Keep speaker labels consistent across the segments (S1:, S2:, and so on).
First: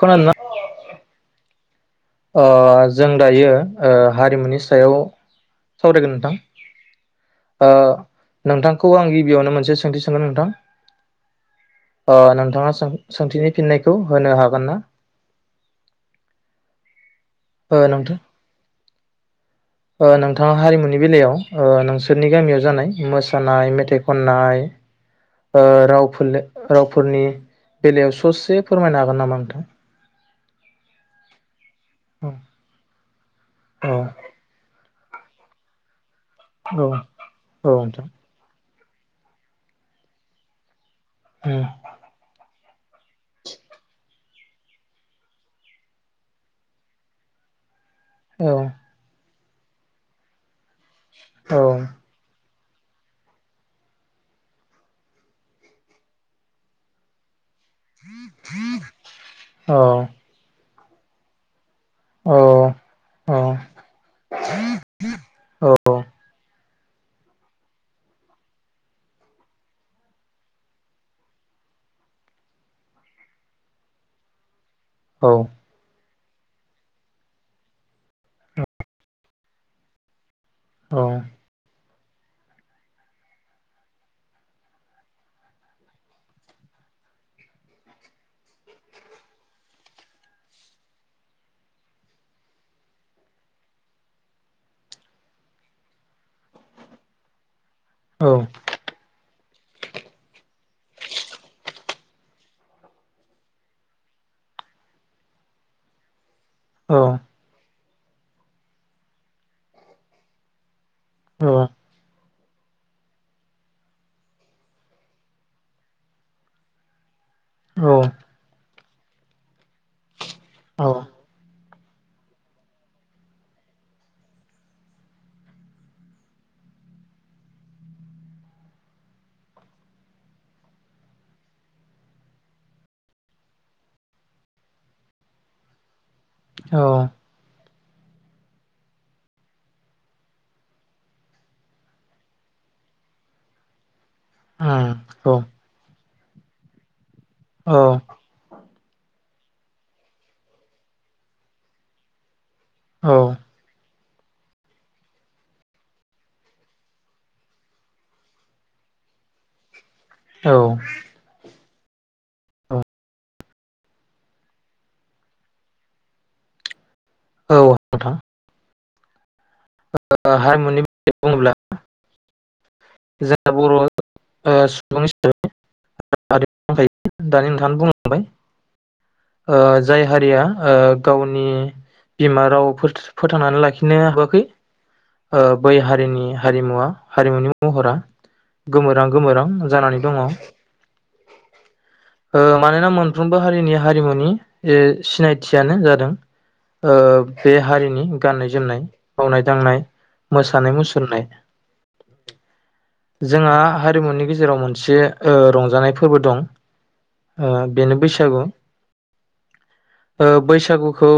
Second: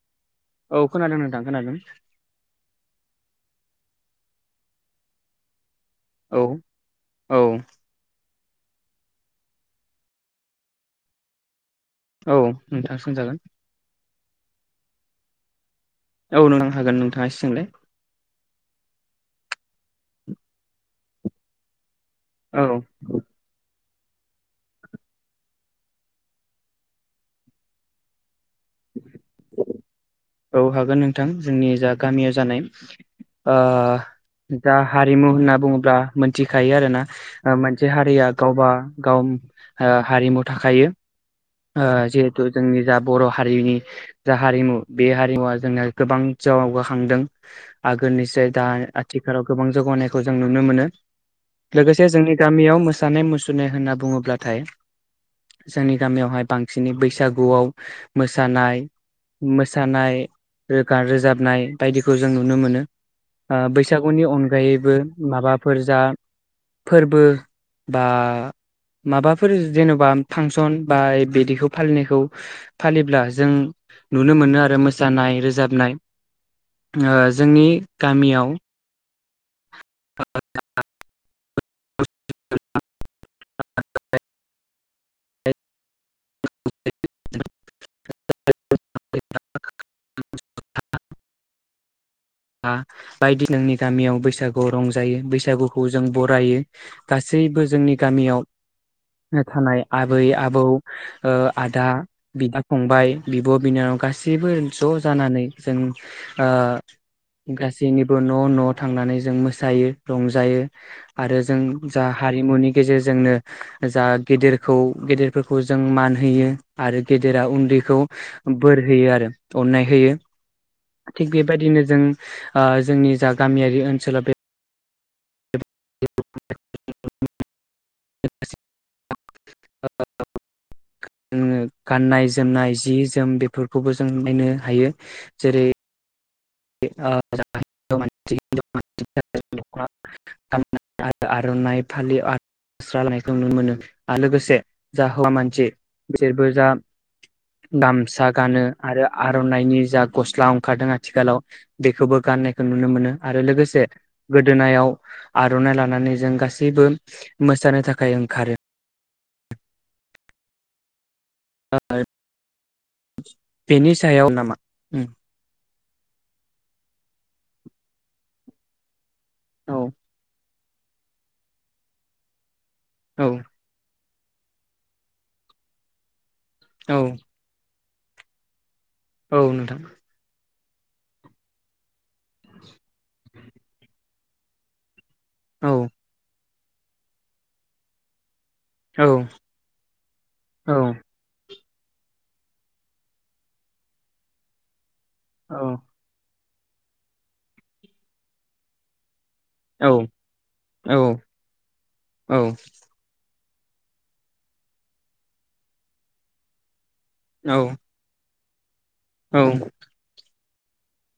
S1: खोनादोंना?
S2: औ खोनादों नोंथां खोनादों।
S1: अ जों दायो ओ हारिमुनि सायाव सावरायगोन
S2: औ औ
S1: नोंथां नोंथांखौ आं गिबियावनो मोनसे सोंथि सोंगोन नोंथां
S2: औ
S1: नोंथाङा
S2: नोंथां सोंजागोन
S1: सोंथिनि फिननायखौ होनो हागोन ना?
S2: औ नोंथां हागोन नों
S1: ओ
S2: [unintelligible]
S1: नोंथां नोंथाङा हारिमुनि बेलायाव ओ नों बिसोरनि
S2: औ
S1: गामियाव जानाय मोसानाय मेथाइ खनाय ओ रावफोलेर रावफोरनि बेलायाव ससे फोरमायनो हागोन नामा नोंथां?
S2: औ हागोन नोंथां जोंनि जा गामियाव जानाय ओ
S1: औ
S2: जा हारिमु होनना बुङोब्ला। मोनथिखायो
S1: औ
S2: आरो ना ओ
S1: औ
S2: मोनसे
S1: नोंथां
S2: हारिया गावबा गाव ओ हारिमु थाखायो
S1: उम
S2: ओ जिहेथु जोंनि जा बर' हारिनि जा हारिमु बे हारिमुवा जोंना गोबां जावगाखांदों आगोलनिसै
S1: औ
S2: दा आथि लाव गोबां जौगानायखौ जों नुनो मोनो
S1: औ
S2: लोगोसे जोंनि गामियाव मोसानाय मुसुरनाय होनना बुङोब्लाथाय जोंनि गामियावहाय बांसिनै बैसागुआव मोसानाय
S1: औ
S2: सानाय रोगा रोजाबनाय बायदिखौ जों
S1: औ
S2: नुनो मोनो ओ बैसागुनि अनगायैबो माबाफोर जा फोरबो बा माबाफोर जेनेबा फांसन बा बिदिखौ फालिनायखौ फालिब्ला जों नु नो मोनो आरो आरो
S1: औ
S2: मोसानाय रोजाबनाय ओ जोंनि गामियाव
S1: औ
S2: [unintelligible] [unintelligible] [unintelligible] आ बायदि जोंनि गामियाव बैसागुआव रंजायो बैसागुखौ जों बरायो गासैबो जोंनि
S1: औ
S2: गामियाव थानाय आबै आबौ ओ आदा बिदा फंबाय बिब' बिनानाव गासैबो ज' जानानै जों ओ
S1: औ
S2: गासैनिबो न' न' थांनानै जों मोसायो रंजायो आरो जों जा हारिमुनि गेजेरजोंनो जा गेदेरखौ गेदेरफोरखौ जों मान होयो आरो गेदेरा उन्दैखौ बोर होयो आरो अन्नाय होयो थिक बेबायदिनो जों ओ जोंनि जा गामियारि ओनसोलाव बे गाननाय जोमनाय जि जोम बेफोरखौबो जों नायनो हायो जेरै [unintelligible]
S1: औ
S2: आ आर'नाइ फालिनायखौ नुनो मोनो लोगोसे जा हुवा मानसि बेसोररबोजा गामसा गानो आरो आर'नाइनि जा गस्ला ओंखारदों आथिखालाव बेखौबो गाने नुनो
S1: औ
S2: मोनो आरो लोगोसे गोदोनायाव आर'नाइ लानानै जों गासिबो मोसानो थाखाय ओंखारो।
S1: औ
S2: [unintelligible] बेनि सायाव नामा?
S1: औ नोंथां।
S2: औ
S1: हाय माने [unintelligible] बुङोब्ला
S2: औ
S1: जा बर' ओ सुबुं हिसाबै
S2: औ
S1: [unintelligible] दानि नोंथाङानो बुं बाय
S2: औ
S1: ओ
S2: नोंथां
S1: जाय हारिया ओ गावनि बिमा राव फोथांनानै लाखिनो हाबा खै ओ
S2: औ
S1: बै हारिनि हारिमुवा हारिमुनि महरा गोमोरां
S2: औ
S1: गोमोरां जानानै दङ। ओ मानोना मोनफ्रोमबो हारिनि हारिमुनि ए
S2: औ
S1: सिनायथियानो जादों ओ बे हारिनि गाननाय जोमनाय। मावनाय दांनाय मोसानाय मुसुरनाय।
S2: औ औ
S1: जोंहा हारिमुनि गेजेराव मोनसे रंजानाय फोरबो दं। ओ
S2: औ
S1: बेनो बैसागु।
S2: औ
S1: ओ बैसागुखौ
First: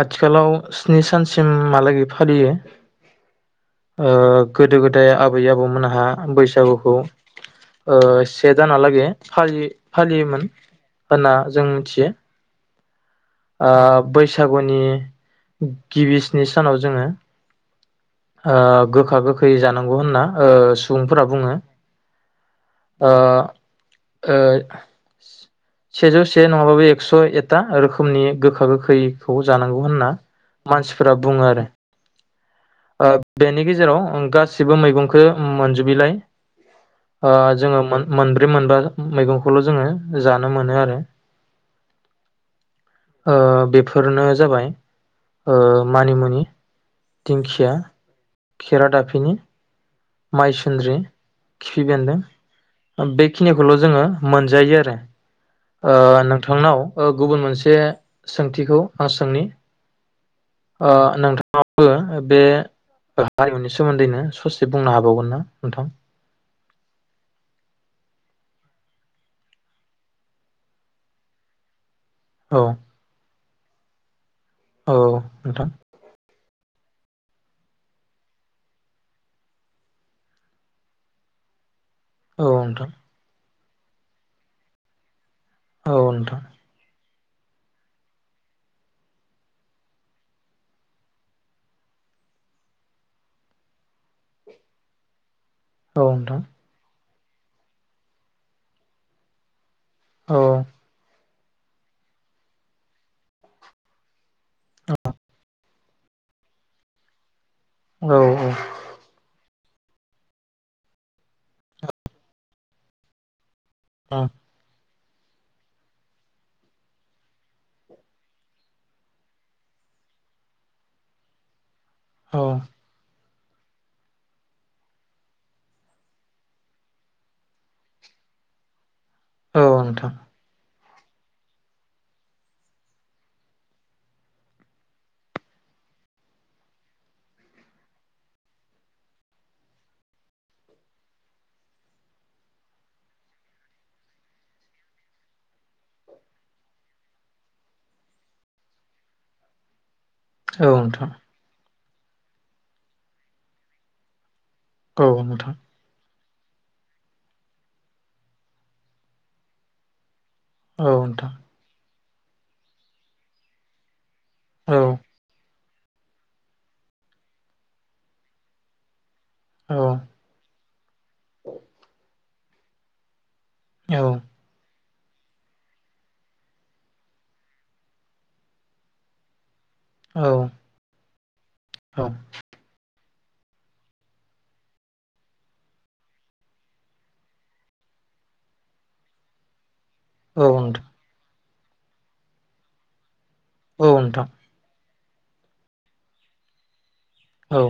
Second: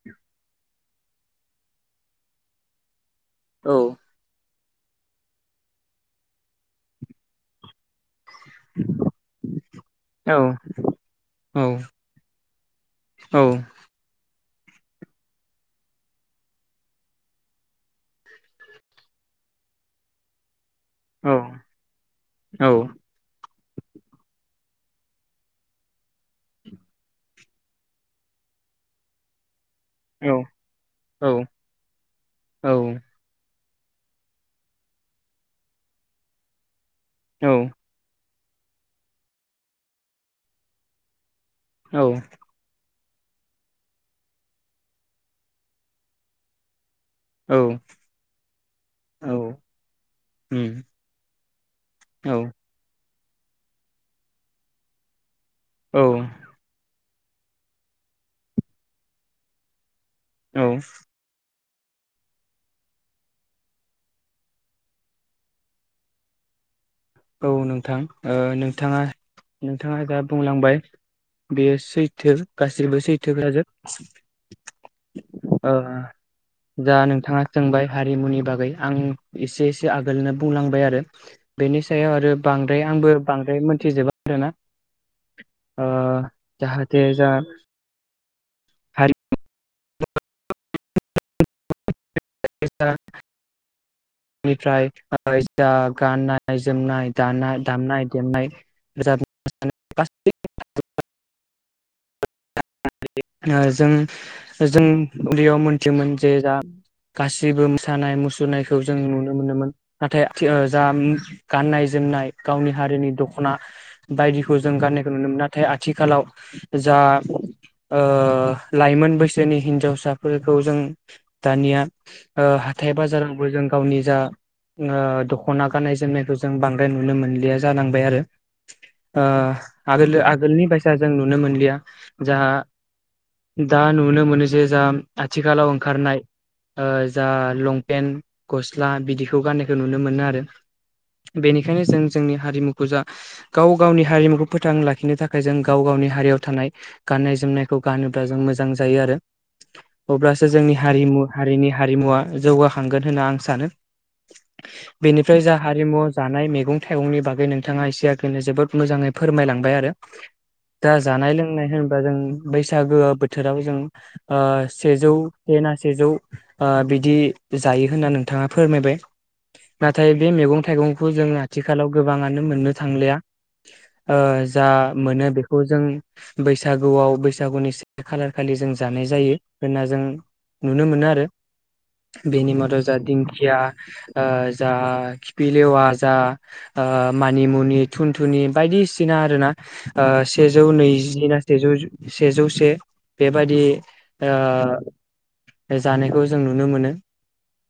S1: आथिखालाव स्नि सानसिमहालागै फालियो। ओ गोदो गोदाय आबै आबौमोनहा बैसागुखौ ओ से दानालागै फालि-फालियोमोन होनना जों
S2: नोंथां ओ
S1: आ बै सागुनि गिबि सिनि सानाव जोङो ओ गोखा गोखै जानांगौ होनना ओ बुंफोरा बुङो। ओ ऐ सेजौ से नङाबाबो एकस' एथा रोखोमनि गोखा गोखैखौ जानांगौ होनना मानसिफोरा बुङो आरो आ बेनि ग जेराव गासिबो मैगंखो मोनजोबिलाय ओ जोङो मोनदों मोनबा मैगंखौल' जोङो जानो मोनो आरो
S2: औ
S1: ओ बेफोरनो जाबाय ओ मानिमुनि दिंखिया खेरादाफिनि माइसन्द्रि खिफि बेन्दों बेखिनिखौल' जोङो मोनजायो आरो ओ नोंथांनाव ओ गुबुन मोनसे सोंथिखौ आं सोंनि ओ नोंथां ओ बे हारिमुनि सोमोन्दैनो ससे बुंनो हाबावगोन ना नोंथां
S2: औ नोंथां ओ नोंथाङा नोंथाङा जा बुंलांबाय बेयो सैथ थो
S1: औ
S2: गासिबो सैथोफोराजोब [inaudible]
S1: औ नोंथां
S2: जा नोंथाङा सोंबाय हारिमुनि बागै आं एसे एसे आगोलनो बुंलांबाय आरो बेनि सायाव आरो
S1: औ
S2: बांद्राय
S1: नोंथां
S2: आंबो बांद्राय मोन थिजोबा आरोना आ
S1: औ नोंथां
S2: जाहा थे जा हारि [unintelligible] नि फ्राय फैसा
S1: औ नोंथां
S2: गाननाय जोमनाय दाना दामनाय देमनाय
S1: औ
S2: [unintelligible] [unintelligible] जों जों उन्दैयाव मोन थियोमोन जे जा गासिबो जेबो
S1: औ
S2: मोसानाय मुसुरनायखौ जों नुनो मोनोमोन नाथाय आथिखाल जा गाननाय जोमनाय गावनि हारिनि दख'ना
S1: औ
S2: बायदिखौ जों गानाय नुनो मोनो नाथाय आथिखालाव जा ओ लाइमोन बैसोनि हिनजावसाफोरखौ जों दानिया ओ
S1: औ
S2: हाथाय बाजार बो जों गावनि जा ओ दख'ना गाननाय जोमनायखौ जों बांद्राय नुनो मोनलिया जानांबाय आरो। आ
S1: औ
S2: आगोल
S1: नोंथां
S2: आगोलनि बा सा जों नुनो मोनलिया। जा दा नुनो मोनो जे जा आथिखालाव ओंखारनाय ओ जा लंपेन्ट गस्ला बिदिखौ गाननायखौ नुनो मोनो आरो बेनिखायनो जों जोंनि हारिमुखौ जा गाव गावनि हारिमुखौ फोथां लाखिनो थाखाय जों गाव गावनि हारियाव थानाय गाननाय जोमनायखौ गानोब्ला जों मोजां जायो आरो। अब्लासो
S1: औ
S2: जोंनि
S1: नोंथां
S2: हारिमु हारिनि हारिमुवा जौगाखांगोन होनना आं सानो।
S1: औ
S2: बेनिफ्राय जा
S1: नोंथां
S2: हारिमु जानाय मैगं थाइगंनि बागै नोंथाङा एसे आगोलनो जोबोद मोजाङै फोरमायलांबाय आरो।
S1: औ
S2: दा जानाय
S1: नोंथां
S2: लोंनाय होन ब्ला जों बैसागो बोथोराव जों आ
S1: औ
S2: सेजौ से ना सेजौ आ बिदि जायो होनना नोंथाङा फोरमायबाय। नाथाय बे मैगं थाइगंखौ जों आथिखालाव गोबाङानो नुनो मोननो थांलिया।
S1: औ
S2: ओ जा मोनो बेखौ जों बैस सागुआव बैसागुनि से खालार खालि जों जानाय जायो। होनना जों
S1: औ
S2: नुनो मोनो आरो
S1: नोंथां औ
S2: बेनि मादाव जा दिंखिया आ जा खिफिलेवा जा ओ मानिमुनि थुन थुनि बायदिसिना आरो ना ओ सेजौ नैजिना सेजौ सेजौ से। बेबादि
S1: नोंथां
S2: आ बे जानायखौ जों नुनो मोनो।
S1: औ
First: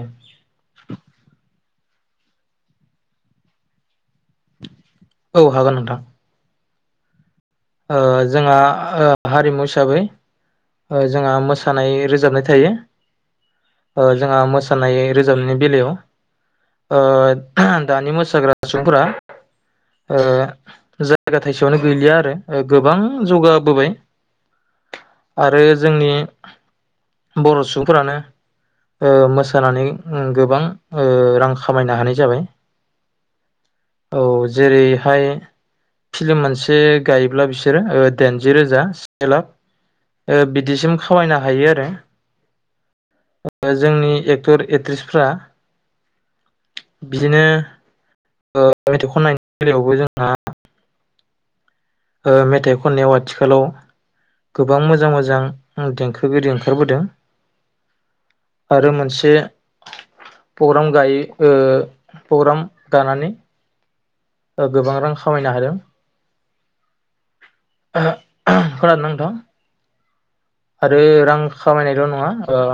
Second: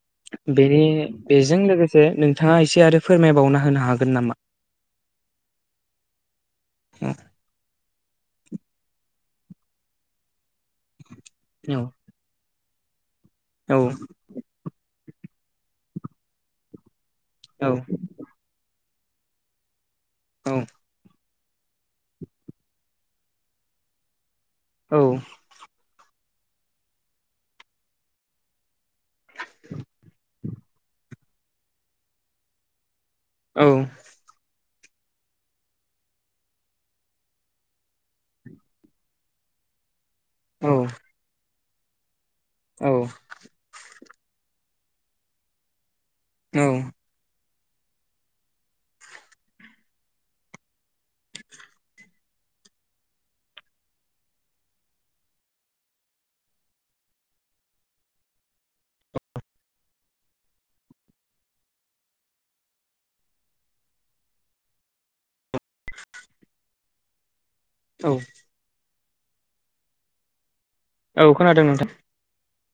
S2: बेनि बेजों लोगो जे नोंथाङा एसे आरो फोरमायबावना होनो हागोन नामा?
S1: औ हागोन नोंथां।
S2: हम
S1: ओ जोंहा ओ हारिमु हिसाबै ओ जोंहा
S2: औ
S1: मोसानाय रोजाबनाय थायो।
S2: औ
S1: [inaudible] ओ जोंहा मोसानाय रोजाबनायनि बेलायाव ओ दानि मोसाग्रा स फ्रा ओ
S2: औ
S1: जायगा थाइसेयावनो गैलिया आरो गोबां जौगाबोबाय
S2: औ
S1: आरो जोंनि बर' सुबुंफोरानो ओ मोसानानै उम गोबां ओ रां खामायनो हानाय जाबाय
S2: औ
S1: जेरैहाय फिल्म मोनसे गायोब्ला बिसोरो ओ दाइनजि रोजा से लाख ओ बिदिसिम खामायनो हायो आरो
S2: औ
S1: [inaudible] जोंनि एक्टर एक्ट्रिसफ्रा बिदिनो ओ मेथाइ खन्नायनि बेलायावबो जोंहा ओ मेथाइ खननायाव आथिखालाव गोबां मोजां मोजां देंखोगिरि ओंखारबोदों आरो मोनसे प्रग्राम गायो ओ प्रग्राम गानानै गोबां रां खामायनो हादों
S2: [inaudible] औ
S1: र नांग [unintelligible] थां आरो
S2: औ
S1: रां
S2: खोनादों नोंथां
S1: खामायनायल' नङा ओ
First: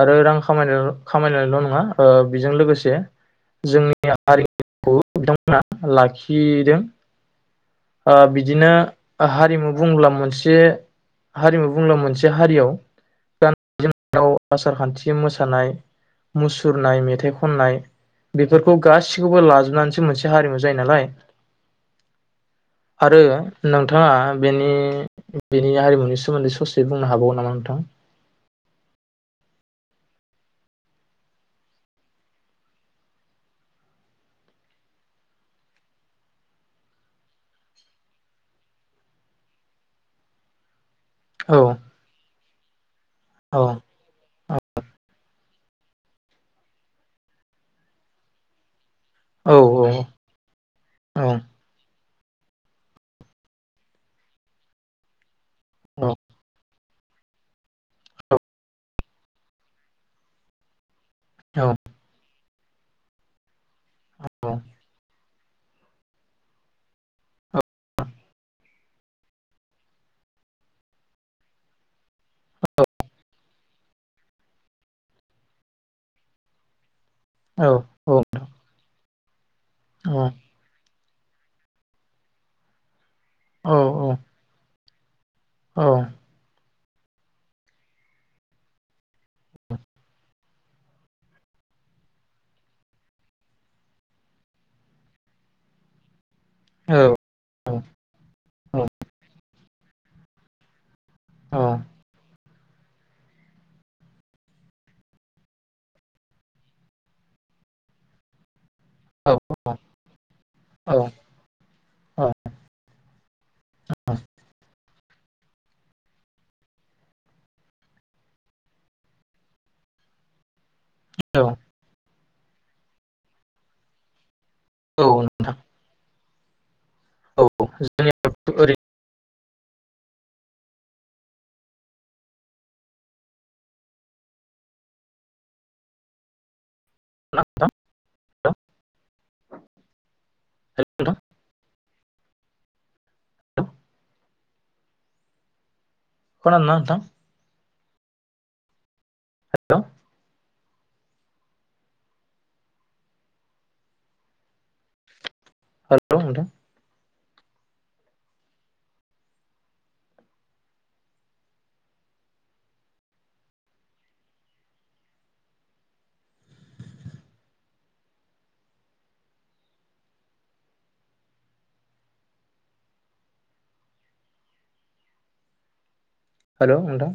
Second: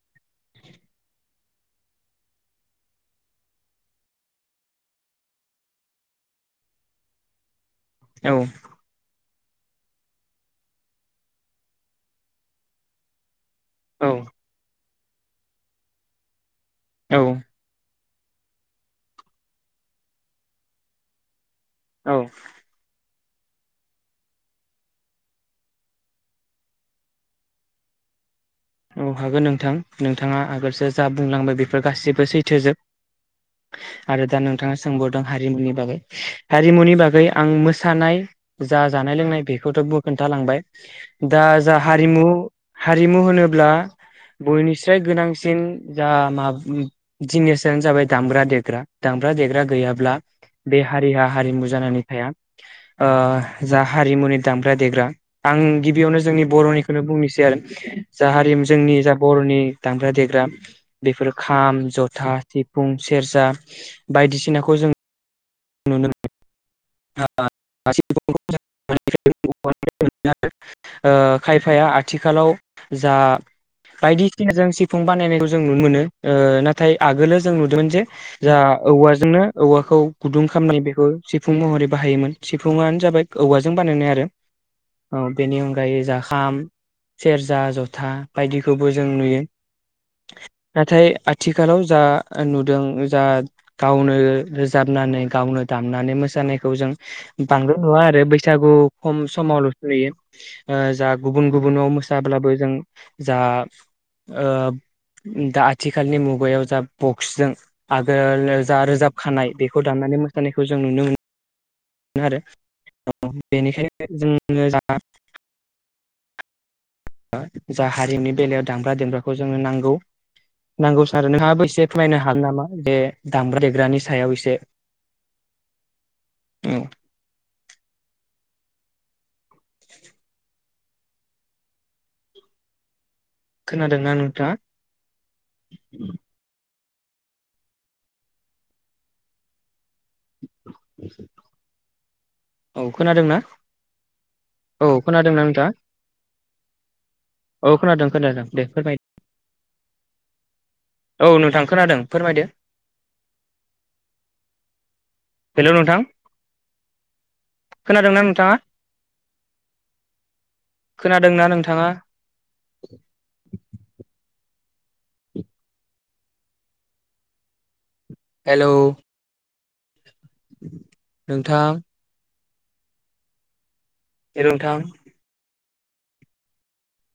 S1: आरो रां खामाय खामायनायल' नङा ओ बेजों लोगोसे जोंनि हारिखौ बिथांमोना लाखिदों ओ
S2: औ
S1: बिदिनो हारिमु बुंब्ला मोनसे हारिमु बुंब्ला मोनसे हारियाव
S2: औ
S1: याव आसार खान्थि मोसानाय मुस सुरनाय
S2: औ
S1: मेथाइ खननाय बेफोरखौ गासिखौबो लाजोबनानैसो मोनसे हारिमु जायो नालाय
S2: औ
S1: आरो नोंथाङा बेनि बेनि हारिमुनि सोमोन्दै ससे बुंनो हाबावगो नामा नोंथां
S2: औ हागोन नोंथां नोंथाङा आगोलसो जा बुंलांबाय बेफोर गासिबो सैथोजोब आरो दा नोंथाङा सोंबावदों हारिमुनि बागै हारिमुनि बागै आं मोसानाय जा जानाय लोंनाय बेखौथ' खोन्थालांबाय दा
S1: औ
S2: जा हारिमु हारिमु होनो
S1: औ
S2: ब्ला बयनिस्राय गोनां बांसिन जा मा जिनिसानो जाबाय दामग्रा देग्रा दामग्रा
S1: औ
S2: देग्रा गैयाब्ला बे हारिहा
S1: औ
S2: हारिमु जानानै ओ जा हारिमुनि दामग्रा देग्रा आं गिबियावनो जोंनि बर'नि होननो बुंनोसै आरो [unintelligible] जा हारिमु जोंनि जा बर'नि दामग्रा देग्रा बेफोर
S1: औ
S2: खाम जथा सिफुं सेरजा
S1: औ
S2: बायदिसिनाखौ जों नुनो मोनो ओ खायफाया आथिखालाव जा बायदिसिना जों सिफुं बानायनायखौ जों नुनो मोनो ओ नाथाय आगोलो जों
S1: औ
S2: नुदोंमोन जे जा औवा जोंनो औवाखौ
S1: औ
S2: गुदुं खालामनानै बेखौ सिफुं महरै बाहायोमोन सिफुङानो जाबाय
S1: औ
S2: औवाजों बानायनाय आरो औ बेनि
S1: औ
S2: अनगायै जाखाम सेरजा जथा बायदिखौबो जों नुयो नाथाय आथिखालाव जा नुदों जा गावनो रोजाबनानै गावनो दामनानै मो सानायखौ जों बांद्राय नुवा आरो बैसागु खम समावल' यो आ जा गुबुन
S1: औ
S2: गुबुनाव मोसाब्लाबो जों जा ओ दा आथिखालनि मुगायाव जा बक्स जों आगोल जा रोजाबखानाय बेखौ दामनानै मोसानायखौ जों नुनो मोनो मोनो आरो बेनिखायनो
S1: नोंथां
S2: जों [unintelligible] जा हारिमुनि बेलायाव दामब्रा देमग्राखौ जोङो नांगौ नांगौ सार नोंथांङाबो एसे फोरमायनो हा हागोन नामा बे दामग्रा देग्रानि सायाव एसे?
S1: औ नोंथां।
S2: औ
S1: औ जोंनियावथ ओरै
S2: खोनादोंना नोंथांङा?
S1: [unintelligible] हेल नोंथां
S2: औ खोनादों ना?
S1: हेल'
S2: औ खोनादोंना नोंथांङा?
S1: खोनादोंना नोंथां?
S2: औ खोनादों खोनादों दे फोरमाय।
S1: हेल'
S2: औ नोंथां खोनादों फोरमायदो। हेल' नोंथां। खोनादोंना नोंथाङा खोनादोंना नोंथाङा? हेल' नोंथां। हेल' नोंथां।
S1: हेल' नोंथां।